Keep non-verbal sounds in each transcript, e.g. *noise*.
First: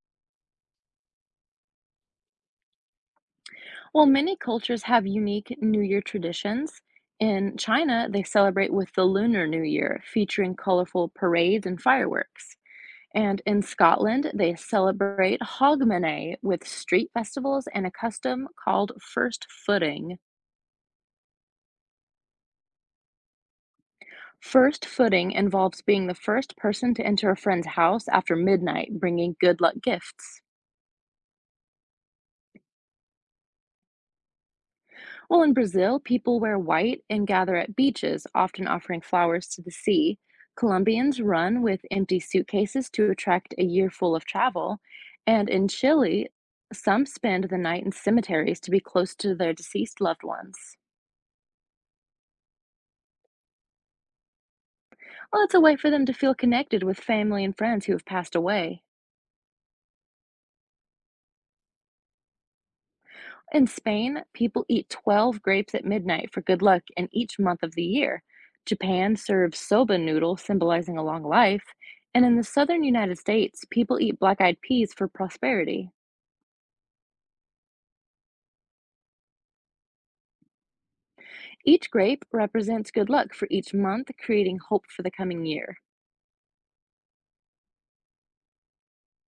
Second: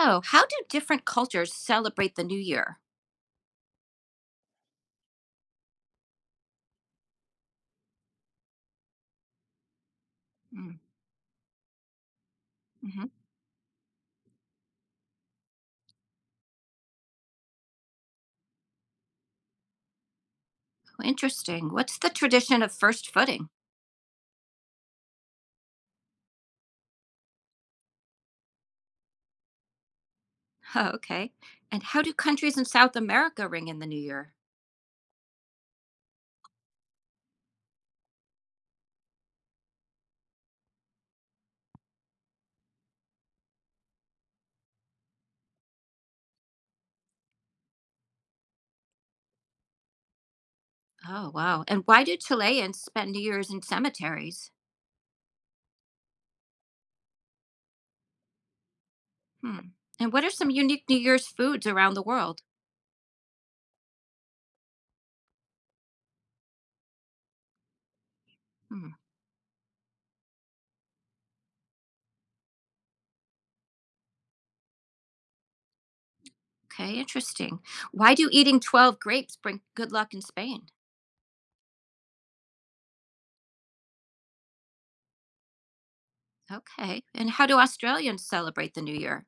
Oh, how do different cultures celebrate the new year? Well, many cultures have unique New Year traditions. In China, they celebrate with the Lunar New Year, featuring Mm, colorful parades and fireworks. hmm. And in Scotland, they celebrate Hogmanay with street festivals and a custom called first footing. Oh, interesting. What's the tradition of first footing? *laughs* First footing involves being the first person to enter a friend's house after midnight, bringing good luck gifts. Oh, okay. And how do countries in South America ring in the new year? Well, in Brazil, people wear white and gather at beaches, often offering flowers to the sea. Colombians run with empty suitcases to attract a year full of travel. And in Chile, some spend the night in cemeteries to be close to their deceased loved ones. Oh, wow. And why do Chileans spend New Year's in cemeteries? Well, it's a way for them to feel connected with family and friends who have passed away. Hmm. And what are some unique New Year's foods around the world? In Spain, people eat 12 grapes at midnight for good luck in each month of the year. Hmm. Japan serves soba noodle, symbolizing a long life. And in the southern United States, people eat black eyed peas for prosperity. Okay, interesting. Why do eating 12 grapes bring good luck in Spain? Each grape represents good luck for each month, creating hope for the coming year. Okay. And how do Australians celebrate the new year?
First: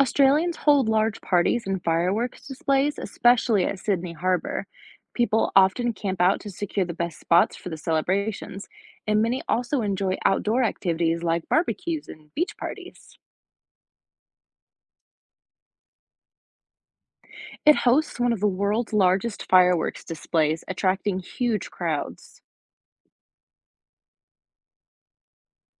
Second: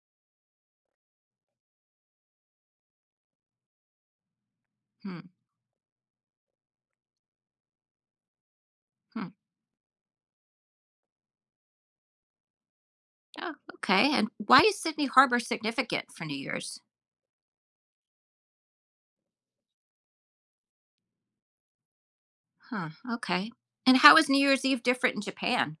Australians hold large parties and fireworks displays, especially at Sydney Harbour. Hmm. People often camp out to secure the best spots for the celebrations, and Hmm. many also enjoy outdoor activities like barbecues and beach parties. Oh, okay. And why is Sydney Harbor significant for New Year's? It hosts one of the world's largest fireworks displays, attracting huge crowds. Huh. Okay. And how is New Year's Eve different in Japan?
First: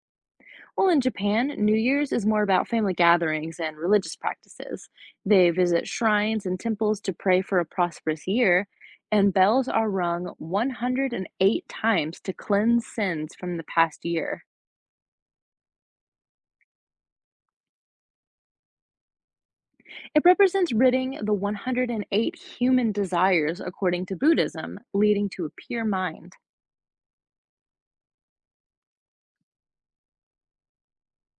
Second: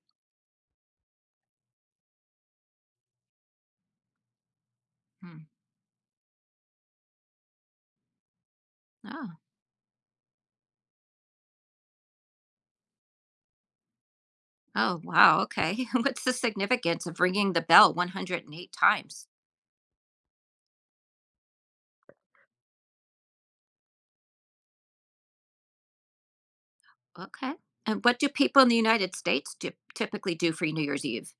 Well, in Japan, New Year's is more about family gatherings and religious practices. Hmm. They visit shrines and temples to pray for a prosperous year, Oh. and bells are rung 108 times to cleanse sins from the past year. Oh, wow. Okay. *laughs* What's the significance of ringing the bell 108 times? It represents ridding the 108 human desires according to Buddhism, leading to a pure mind. Okay. And what do people in the United States do, typically do for New Year's Eve?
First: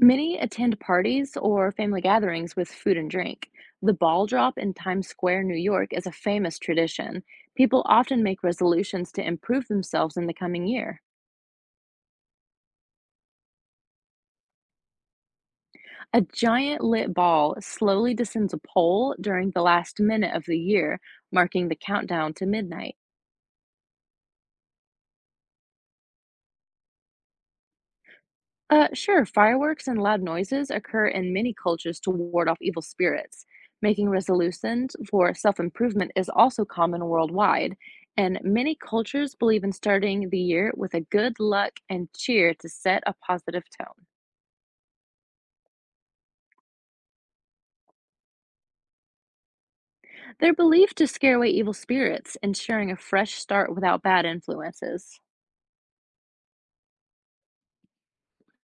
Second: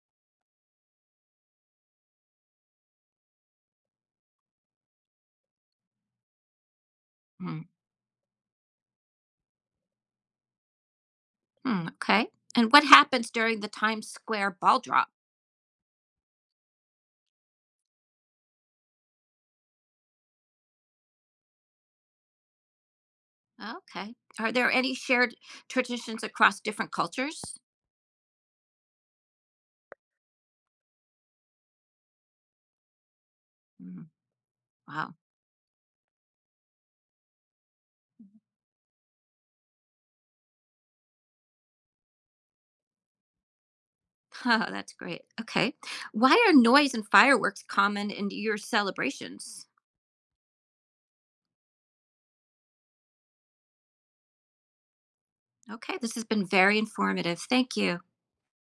Many attend parties or family gatherings with food and drink. The ball drop in Times Square, New York, is a famous tradition. Hmm. People often make resolutions to improve themselves in the coming year. Hmm. Okay. And what happens during the Times Square ball drop? A giant lit ball slowly descends a pole during the last minute of the year, marking the countdown to midnight. Okay. Are there any shared traditions across different cultures? Sure, fireworks and loud noises occur in many cultures to ward off evil spirits. Hmm. Making resolutions Wow. for self improvement is also common worldwide, and many cultures believe in starting the year with a good luck and cheer to set a positive tone. *laughs* Oh, that's great. Okay. Why are noise and fireworks common in your celebrations? They're believed to scare away evil spirits, ensuring a fresh start without bad influences. Okay, this has been very informative. Thank you.